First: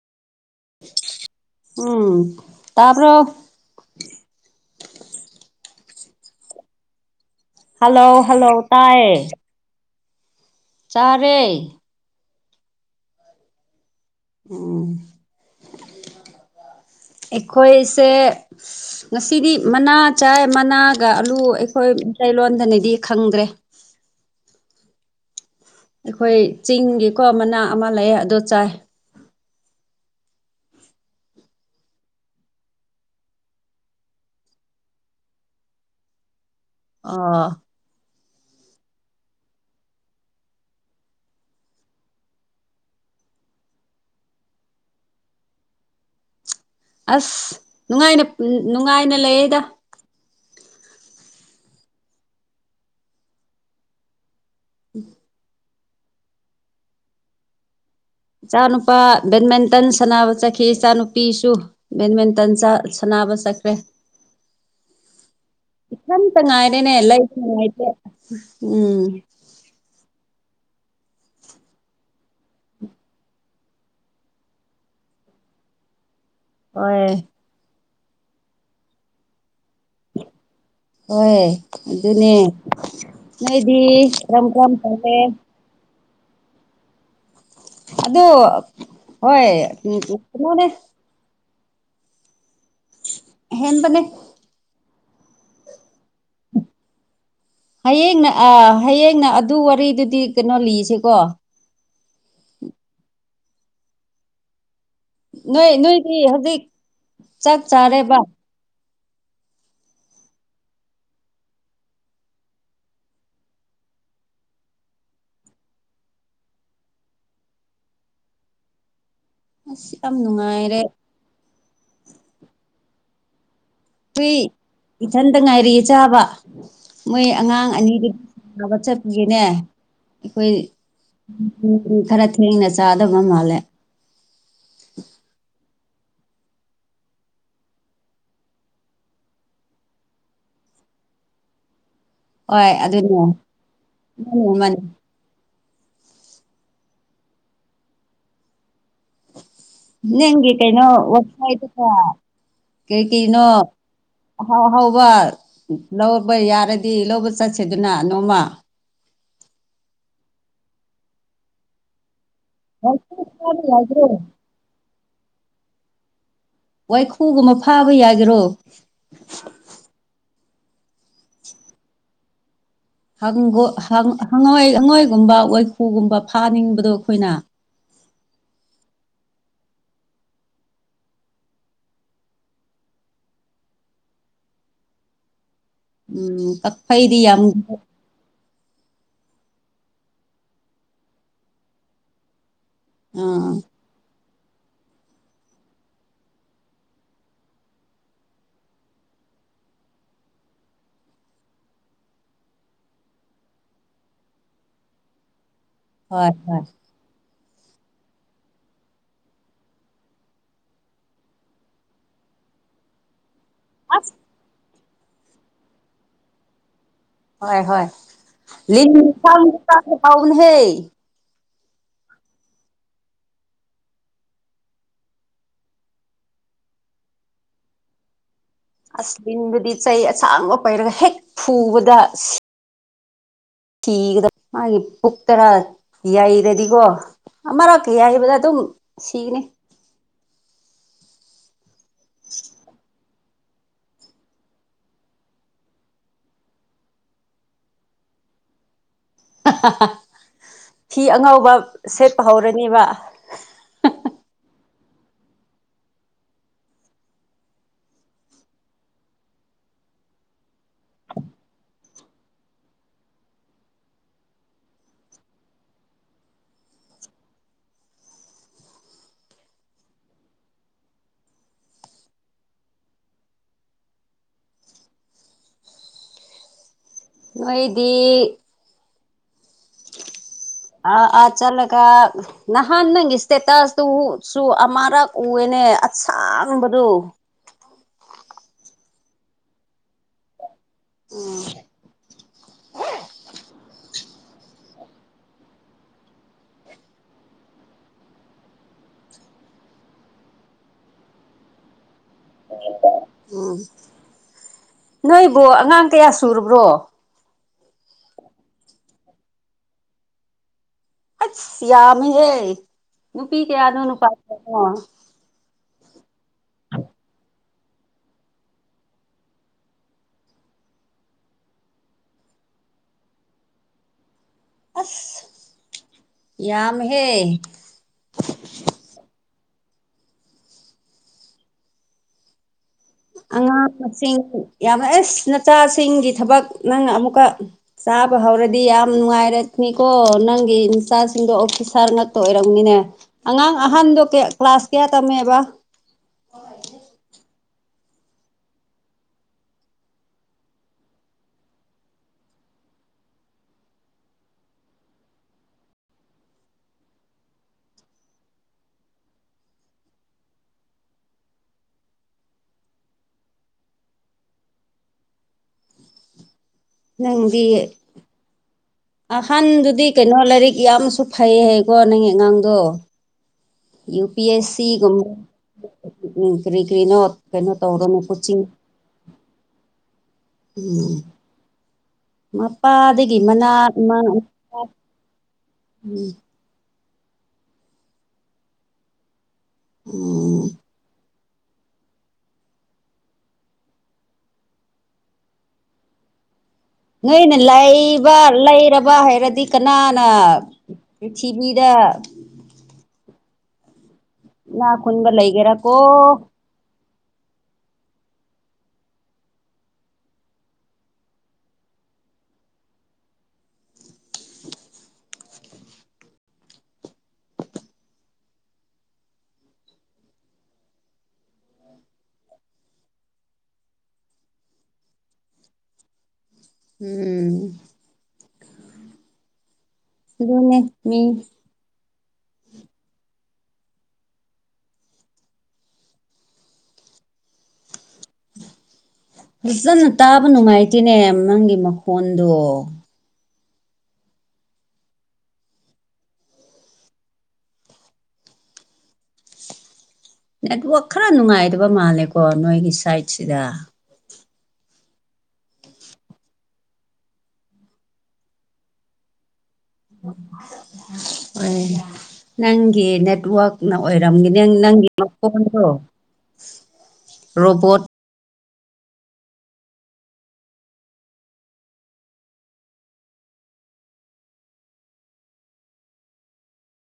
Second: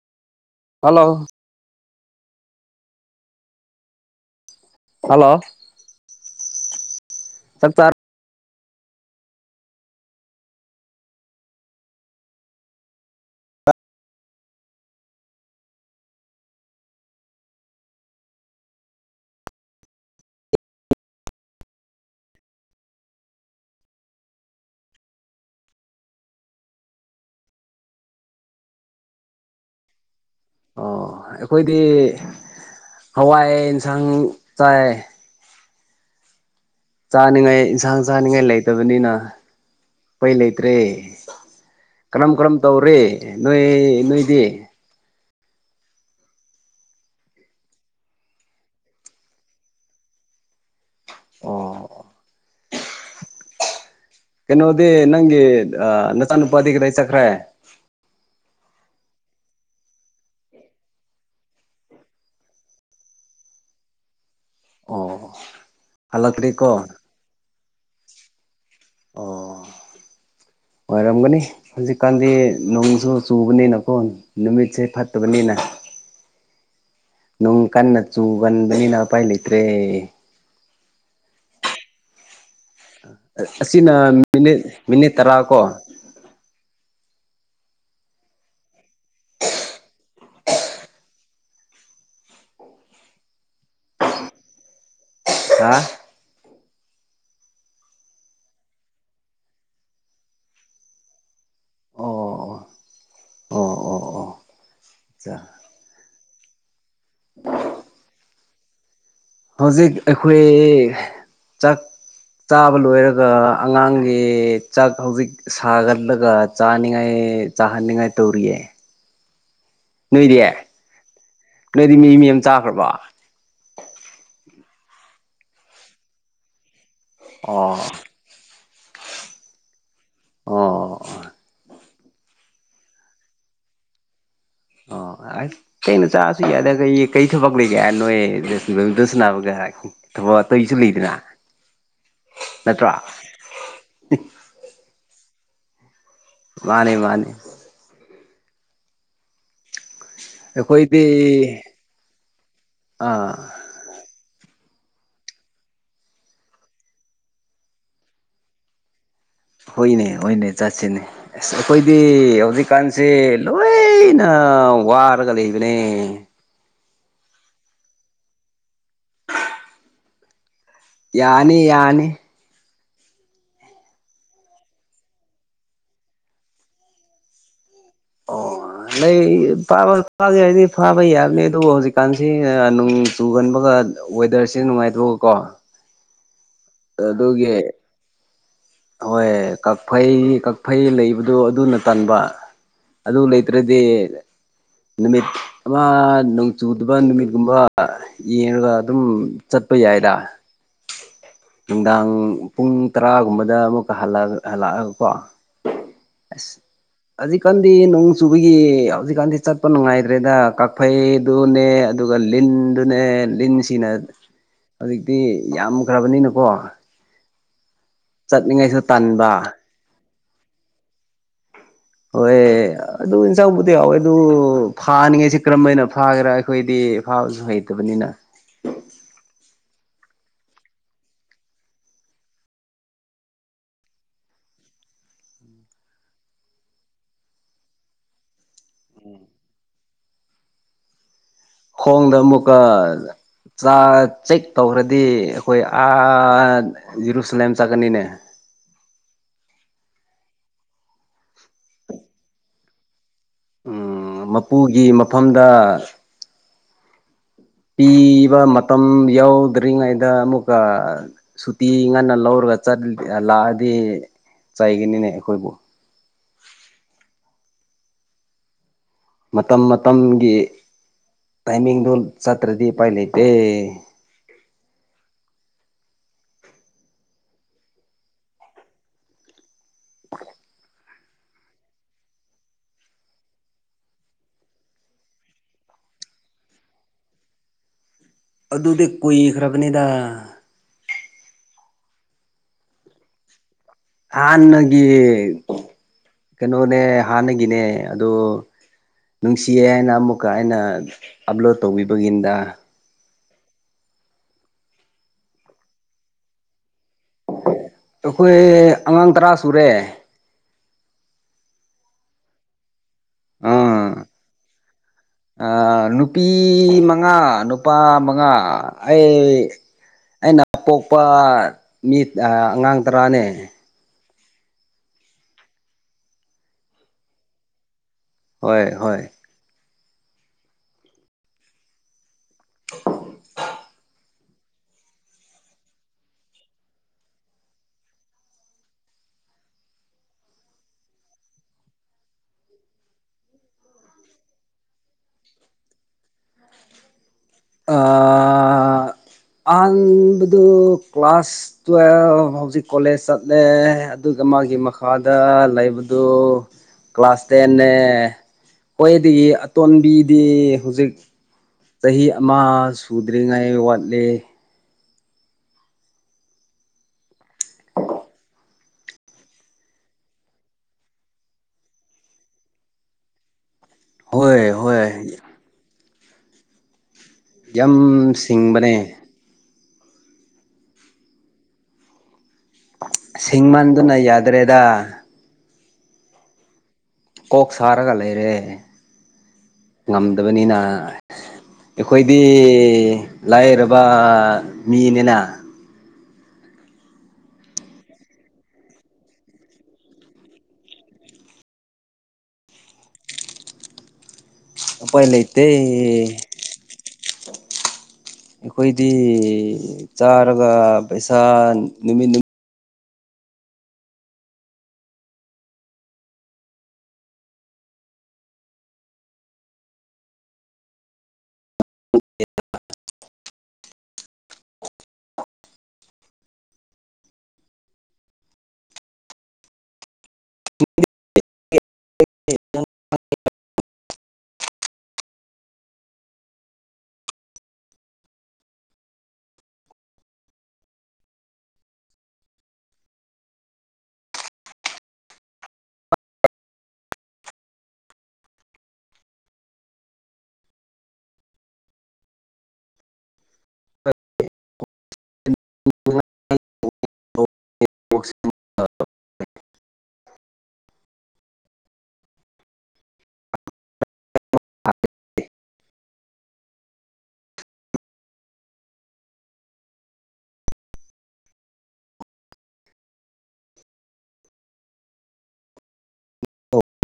hello ꯎꯝ ꯇꯥꯕ꯭ꯔꯣ hello ꯆꯥ ꯂꯣ ꯍꯜꯂꯣ ꯇꯥꯏ ꯆꯥꯔꯦ ꯎꯝ ꯑꯩꯈꯣꯏꯁꯦ ꯉꯁꯤꯗꯤ ꯃꯅꯥ ꯆꯥꯏ ꯃꯅꯥꯒ ꯑꯂꯨ ꯑꯩꯈꯣꯏ ꯃꯇꯩꯂꯣꯟꯗꯅꯗꯤ ꯈꯪꯗ꯭ꯔꯦ ꯑꯩꯈꯣꯏ ꯆꯤꯡꯒꯤꯀꯣ ꯃꯅꯥ ꯑꯃ ꯂꯩꯌꯦ ꯑꯗꯣ ꯆꯥꯏ ꯑꯣ ꯑꯩꯈꯣꯏꯗꯤ ꯍꯋꯥꯏ ꯑꯦꯟꯁꯥꯡ ꯆꯥꯏ ꯑꯣ ꯆꯥꯅꯤꯉꯥꯏ ꯏꯟꯁꯥꯡ ꯆꯥꯅꯤꯡꯉꯥꯏ ꯂꯩꯇꯕꯅꯤꯅ ꯑꯩꯈꯣꯢ ꯂꯩꯇ꯭ꯔꯦ ꯀꯔꯝ ꯀꯔꯝ ꯇꯧꯔꯤ ꯅꯣꯏ ꯅꯣꯏꯗꯤ ꯑꯁ ꯅꯨꯡꯉꯥꯏꯅ ꯅꯨꯡꯉꯥꯏꯅ ꯂꯩꯌꯦꯗ ꯑꯣ ꯀꯩꯅꯣꯗꯤ ꯅꯪꯒꯤ ꯅꯆꯥꯅꯨꯄꯥꯗꯤ ꯀꯗꯥꯏ ꯆꯠꯈ꯭ꯔꯦ ꯏꯆꯥꯅꯨꯄꯥ ꯕꯦꯠꯃꯤꯟꯇꯟ ꯁꯥꯟꯅꯕ ꯆꯠꯈꯤ ꯏꯆꯥꯅꯨꯄꯤꯁꯨ ꯕꯦꯠꯃꯤꯟꯇꯟ ꯁꯅꯕ ꯆꯠꯈ꯭ꯔꯦ ꯑꯣ ꯏꯊꯟꯇ ꯍꯜꯂꯛꯇ꯭ꯔꯤꯀꯣ ꯉꯥꯢꯔꯦꯅꯦ ꯂꯩꯕꯨ ꯅꯨꯉꯥꯏ ꯎꯝ ꯑꯣ ꯑꯣꯏꯔꯝꯒꯅꯤ ꯍꯧꯖꯤꯛꯀꯥꯟꯗꯤ ꯅꯣꯡꯁꯨ ꯆꯨꯕꯅꯤꯅꯀꯣ ꯅꯨꯃꯤꯠꯁꯦ ꯐꯠꯇꯕꯅꯤꯅ [inaudible] ꯍꯣꯏ ꯅꯨꯡ ꯀꯟꯅ ꯆꯨꯒꯟꯕꯅꯤꯅ ꯎꯄꯥꯏ ꯂꯩꯇ꯭ꯔꯦ ꯍꯣꯏ ꯑꯗꯨꯅꯦ ꯅꯣꯏꯗꯤ ꯑꯁꯤꯅ ꯀꯔꯝ ꯀꯔꯝ ꯃꯤꯅꯤꯠ ꯃꯤꯅꯤꯠ ꯇꯧꯒꯦ ꯇꯔꯥ ꯀꯣ ꯑꯗꯨ ꯍꯣꯏ ꯎ ꯀꯩꯅꯣꯅꯦ ꯍꯦꯟꯕꯅꯦ ꯍꯥ ꯍꯌꯦꯡꯅ ꯍꯌꯦꯡꯅ ꯑꯗꯨ ꯋꯥꯔꯤꯗꯨꯗꯤ ꯀꯩꯅꯣ ꯂꯤꯁꯤꯀꯣ ꯑꯣ ꯑꯣ ꯑꯣ ꯑꯣ ꯑꯆꯥ ꯅꯣꯏ ꯅꯣꯏꯗꯤ ꯍꯧꯖꯤꯛ ꯆꯥꯛ ꯆꯥꯔꯦꯕ ꯍꯧꯖꯤꯛ ꯑꯩꯈꯣꯏ ꯆꯥꯛ ꯆꯥꯕ ꯂꯣꯏꯔꯒ ꯑꯉꯥꯡꯒꯤ ꯆꯥꯛ ꯍꯧꯖꯤꯛ ꯁꯥꯒꯠꯂꯒ ꯆꯥꯅꯤꯡꯉꯥꯏ ꯆꯥꯍꯅꯤꯡꯉꯥꯏ ꯇꯧꯔꯤꯌꯦ ꯑꯁ ꯌꯥꯝ ꯅꯣꯏꯗꯤ ꯅꯨꯡꯉꯥꯏꯔꯦ ꯅꯣꯏꯗꯤ ꯃꯤ ꯃꯤ ꯑꯃ ꯆꯥꯈ꯭ꯔꯕ ꯍꯨꯏ ꯏꯊꯟꯗ ꯉꯥꯏꯔꯤ ꯆꯥꯕ ꯃꯣꯏ ꯑꯣ ꯑꯉꯥꯡ ꯑꯅꯤꯗꯤ ꯊꯕꯛ ꯆꯠꯄꯒꯤꯅꯦ ꯑꯩꯈꯣꯏ ꯑꯣ ꯎꯝ ꯈꯔ ꯊꯦꯡꯅ ꯆꯥꯗꯕ ꯃꯥꯜꯂꯦ ꯑꯣ ꯑ ꯀꯩꯅ ꯆꯥꯁꯨ ꯌꯥꯗ ꯀꯩ ꯀꯩ ꯊꯕꯛ ꯂꯩꯒꯦ ꯅꯣꯏ ꯕꯥꯔꯃꯤꯇꯟ ꯁꯥꯟꯅꯕ ꯀꯥꯏ ꯊꯕꯛ ꯑꯇꯩꯁꯨ ꯂꯩꯗꯅ ꯍꯣꯏ ꯅꯠꯇ꯭ꯔꯣ ꯑꯗꯨꯅꯦ ꯃꯥꯅꯤ ꯃꯥꯅꯤ ꯃꯥꯅꯦ ꯃꯥꯅꯤ ꯅꯪꯒꯤ ꯀꯩꯅꯣ ꯑꯩꯈꯣꯏꯗꯤ ꯋꯥꯗ ꯀꯩ ꯑꯥ ꯀꯩꯅꯣ ꯍꯥꯎ ꯍꯥꯎꯕ ꯂꯧꯕ ꯌꯥꯔꯗꯤ ꯂꯧꯕ ꯆꯠꯁꯤꯗꯨꯅ ꯅꯣꯡꯃ ꯍꯣꯏꯅꯦ ꯍꯣꯏꯅꯦ ꯆꯠꯁꯤꯅꯦ ꯑꯁ ꯑꯩꯈꯣꯏꯗꯤ ꯍꯧꯖꯤꯛ ꯀꯟꯁꯦ ꯂꯣꯏꯅ ꯋꯥꯔꯒ ꯂꯩꯕꯅꯦ ꯋꯥꯏꯈꯨꯒꯨꯝꯕ ꯐꯥꯕ ꯌꯥꯒꯦꯔꯣ ꯌꯥꯅꯤ ꯌꯥꯅꯤ ꯍꯪ ꯍꯪꯉꯣꯏ ꯍꯪꯉꯣꯏꯒꯨꯝꯕ ꯋꯥꯏꯈꯨꯒꯨꯝꯕ ꯐꯥꯅꯤꯡꯕꯗꯣ ꯑꯩꯈꯣꯏꯅ ꯑꯣ ꯂꯩꯥ ꯐꯥꯕ ꯐꯥꯒꯦ ꯍꯥꯏꯔꯗꯤ ꯐꯥꯕ ꯌꯥꯕꯅꯤ ꯑꯗꯨꯕꯨ ꯍꯧꯖꯤꯛꯀꯥꯟꯁꯤ ꯅꯣꯡ ꯆꯨꯒꯟꯕꯒ ꯋꯦꯗꯔꯁꯤ ꯅꯨꯡꯉꯥꯏꯇ꯭ꯔꯣ ꯀꯣ ꯎꯝ ꯀꯛ ꯐꯩꯗꯤ ꯌꯥꯝ ꯍꯣꯏ ꯀꯛꯐꯩ ꯀꯛꯐꯩ ꯂꯩꯕꯗꯣ ꯑꯗꯨꯅ ꯇꯟꯕ ꯑꯗꯨ ꯂꯩ ꯑꯥ ꯂꯩꯇ꯭ꯔꯗꯤ ꯅꯨꯃꯤꯠ ꯑꯃ ꯅꯣꯡ ꯆꯨꯗꯕ ꯅꯨꯃꯤꯠꯒꯨꯝꯕ ꯌꯦꯡꯉꯒ ꯑꯗꯨꯝ ꯆꯠꯄ ꯌꯥꯏꯗ ꯅꯨꯡꯗꯥꯡ ꯄꯨꯡ ꯇꯔꯥꯒꯨꯝꯕꯗ ꯑꯃꯨꯛꯀ ꯍꯜꯂꯛꯑꯒꯀꯣ ꯍꯣꯏ ꯑꯁ ꯍꯣꯏ ꯍꯧꯖꯤꯛꯀꯥꯟꯗꯤ ꯅꯣꯡ ꯆꯨꯕꯒꯤ ꯍꯧꯖꯤꯛꯀꯥꯟꯗꯤ ꯆꯠꯄ ꯅꯨꯡꯉꯥꯏꯇ꯭ꯔꯦꯗ ꯀꯛꯐꯩ ꯇꯨꯅꯦ ꯑꯗꯨꯒ ꯂꯤꯟꯗꯨꯅꯦ ꯂꯤꯟ ꯁꯤꯅ ꯑꯁ ꯍꯧꯖꯤꯛꯇꯤ ꯌꯥꯝꯈ꯭ꯔꯕꯅꯤꯅꯀꯣ ꯍꯣꯏ ꯍꯣꯏ ꯆꯠꯅꯤꯡꯉꯥꯏꯁꯨ ꯂꯤꯟ ꯇꯟꯕ [unintelligible] ꯅꯦꯍꯦ ꯍꯣꯏ ꯑꯗꯨ ꯏꯟꯁꯥꯎꯕꯨꯗꯤ ꯌꯥꯎꯋꯦ ꯑꯗꯨ ꯐꯥꯅꯤꯡꯉꯥꯏꯁꯤ ꯀꯔꯝꯕꯅ ꯐꯥꯒꯦꯔꯥ ꯑꯩꯈꯣꯏꯗꯤ ꯐꯥꯕꯁꯨ ꯍꯩꯇꯕꯅꯤꯅ ꯑꯁ ꯂꯤꯟꯕꯨꯗꯤ ꯆꯩ ꯑꯁꯥꯡꯕ ꯄꯩꯔꯒ ꯍꯦꯛ ꯐꯨꯕꯗ ꯁꯤ ꯊꯤꯒꯗ꯭ꯔ ꯃꯥꯒꯤ ꯄꯨꯛꯇꯔꯥ ꯌꯩꯔꯗꯤꯀꯣ ꯑꯃꯛ ꯌꯩꯕꯗ ꯑꯗꯨꯝ ꯁꯤꯒꯅꯤ ꯈꯣꯡꯗ ꯃꯨꯛꯀ ꯆꯥ ꯆꯦꯛ ꯇꯧꯈ꯭ꯔꯗꯤ ꯑꯩꯈꯣꯏ ꯑꯥ ꯖꯤꯔꯨꯁꯂꯝ ꯆꯠꯀꯅꯤꯅꯦ ꯐꯤ ꯑꯉꯧꯕ ꯁꯦꯠꯄ ꯍꯧꯔꯅꯦꯕ ꯎꯝ ꯃꯄꯨꯒꯤ ꯃꯐꯝꯗ ꯄꯤꯕ ꯃꯇꯝ ꯌꯥꯎꯗ꯭ꯔꯤꯉꯩꯗ ꯑꯃꯨꯛꯀ ꯁꯨꯇꯤ ꯉꯟꯅ ꯂꯧꯔꯒ ꯆꯠ ꯂꯥꯛꯑꯗꯤ ꯆꯩꯥꯏꯒꯅꯤꯅꯦ ꯑꯩꯈꯣꯏꯕꯨ ꯃꯇꯝ ꯃꯇꯝꯒꯤ ꯇꯥꯏꯃꯤꯡꯗꯣ ꯆꯠꯇ꯭ꯔꯗꯤ ꯎꯄꯥꯏ ꯂꯩꯇꯦ ꯅꯣꯏꯗꯤ [inaudible] ꯑ ꯑꯥ ꯆꯠꯂꯒ ꯅꯍꯥꯟ ꯅꯪꯒꯤ ꯏꯁꯇꯦꯇꯁꯇꯨꯁꯨ ꯑꯃꯔꯛ ꯎꯑꯦꯅꯦ ꯑꯁꯥꯡꯕꯗꯨ ꯑꯗꯨꯗꯤ ꯀꯨꯏꯈ꯭ꯔꯕꯅꯤꯗ ꯎꯝ ꯍꯥꯟꯅꯒꯤ ꯀꯩꯅꯣꯅꯦ ꯍꯥꯟꯅꯒꯤꯅꯦ ꯑꯗꯣ ꯅꯨꯡꯁꯤꯌꯦ ꯍꯥꯏꯅ ꯑꯃꯨꯛꯀ ꯑꯩꯅ ꯑꯞꯂꯣꯗ ꯇꯧꯕꯤꯕꯒꯤꯅꯤꯗ ꯎꯝ ꯅꯣꯏꯕꯨ ꯑꯉꯥꯡ ꯀꯌꯥ ꯁꯨꯔꯕ꯭ꯔꯣ ꯑꯩꯈꯣꯏ ꯑꯉꯥꯡ ꯇꯔꯥ ꯁꯨꯔꯦ ꯑꯁ ꯌꯥꯝꯃꯤꯍꯦ ꯅꯨꯄꯤ ꯀꯌꯥꯅꯣ ꯅꯨꯄꯥ ꯀꯌꯥꯅꯣ ꯑ ꯅꯨꯄꯤ ꯃꯉꯥ ꯅꯨꯄꯥ ꯃꯉꯥ ꯑꯩ ꯑꯩꯅ ꯄꯣꯛꯄ ꯃꯤ ꯑꯉꯥꯡ ꯇꯔꯥꯅꯦ ꯑꯁ ꯌꯥꯝꯃꯦꯍꯦ ꯍꯣꯏ ꯍꯣꯏ [inaudible] ꯑꯉꯥꯡ ꯃꯁꯤꯡ ꯌꯥꯝꯅ ꯑꯦꯁ ꯅꯆꯥꯁꯤꯡꯒꯤ ꯊꯕꯛ ꯅꯪ ꯑꯃꯨꯛꯀ ꯆꯥꯕ ꯍꯧꯔꯗꯤ ꯌꯥꯝ ꯅꯨꯡꯉꯥꯏꯔꯅꯤꯀꯣ ꯅꯪꯒꯤ ꯏꯆꯥꯁꯤꯡꯗꯣ ꯑꯣꯐꯤꯁꯥꯔ ꯉꯥꯛꯇ ꯑꯣꯏꯔꯝꯅꯤꯅꯦ ꯑꯉꯥꯡ ꯑꯍꯟꯗꯣ ꯀ꯭ꯂꯥꯁ ꯀꯌꯥ ꯇꯝꯃꯦꯕ ꯑ ꯑꯍꯟꯗꯨꯗꯤ ꯀ꯭ꯂꯥꯁ ꯇꯨꯌꯦꯜꯐ ꯍꯧꯖꯤꯛ ꯀꯣꯂꯦꯖ ꯆꯠꯂꯦ ꯑꯗꯨꯒ ꯃꯥꯒꯤ ꯃꯈꯥꯗ ꯂꯩꯕꯗꯨ ꯀ꯭ꯂꯥꯁ ꯇꯦꯟꯅꯦ ꯈꯋ꯭ꯥꯏꯗꯒꯤ ꯑꯇꯣꯟꯕꯤꯗꯤ ꯍꯧꯖꯤꯛ ꯆꯍꯤ ꯑꯃ ꯁꯨꯗ꯭ꯔꯤꯉꯩ ꯋꯥꯠꯂꯦ ꯅꯪꯗꯤ ꯑꯍꯟꯗꯨꯗꯤ ꯀꯩꯅꯣ ꯂꯥꯏꯔꯤꯛ ꯌꯥꯝꯁꯨ ꯐꯩ ꯍꯥꯏꯀꯣ ꯅꯪꯒꯤ ꯑꯉꯥꯡꯗꯣ ꯍꯣꯏ ꯍꯣꯏ ꯌꯨ꯬ꯄꯤ꯬ꯑꯦ꯬ꯁꯤꯒꯨꯝꯕ ꯀꯔꯤ ꯀ꯭ꯔꯤꯅꯣ ꯀꯩꯅꯣ ꯌꯥꯝ ꯇꯧꯗꯅ ꯀꯣꯆꯤꯡ ꯁꯤꯡꯕꯅꯦ ꯎꯝ ꯃꯄꯥꯗꯒꯤ ꯃꯅꯥ ꯁꯤꯡꯃꯟꯗꯨꯅ [unintelligible] ꯌꯥꯗ꯭ꯔꯦꯗ ꯎꯝ ꯀꯣꯛ ꯁꯥꯔꯒ ꯂꯩꯔꯦ ꯉꯝꯗꯕꯅꯤꯅ ꯑꯩꯈꯣꯏꯗꯤ ꯂꯥꯏꯔꯕ ꯃꯤꯅꯤꯅ ꯅꯣꯏꯅ ꯂꯩꯕ ꯂꯩꯔꯕ ꯍꯥꯏꯔꯗꯤ ꯀꯅꯥꯅ ꯄ꯭ꯔꯤꯊꯤꯕꯤꯗ ꯏꯅꯥꯛ ꯎꯄꯥꯏ ꯈꯨꯟꯕ ꯂꯩꯇꯦ ꯂꯩꯒꯦꯔ ꯀꯣ ꯑꯩꯈꯣꯏꯗꯤ ꯆꯥꯔꯒ ꯄꯩꯁꯥ ꯅꯨꯃꯤꯠ ꯅꯨ ꯎꯝ ꯑꯗꯨꯅꯦ ꯃꯤ [unintelligible] ꯐꯖꯅ ꯇꯥꯕ ꯅꯨꯡꯉꯥꯏꯇꯦꯅꯦ ꯅꯪꯒꯤ ꯃꯈꯣꯟꯗꯣ ꯅꯦꯠꯋꯥꯛ ꯈꯔ ꯅꯨꯡꯉꯥꯏꯇꯕ ꯃꯥꯜꯂꯦꯀꯣ ꯅꯣꯏꯒꯤ ꯁꯥꯏꯠꯁꯤꯗ ꯅꯨꯡꯉꯥ [unintelligible] ꯍꯣꯏ ꯅꯪꯒꯤ ꯅꯦꯠꯋꯥꯛꯅ ꯑꯣꯏꯔꯝꯒꯅꯦ ꯅꯪꯒꯤ ꯃꯈꯣꯟꯗꯣ ꯔꯣꯕꯣꯠ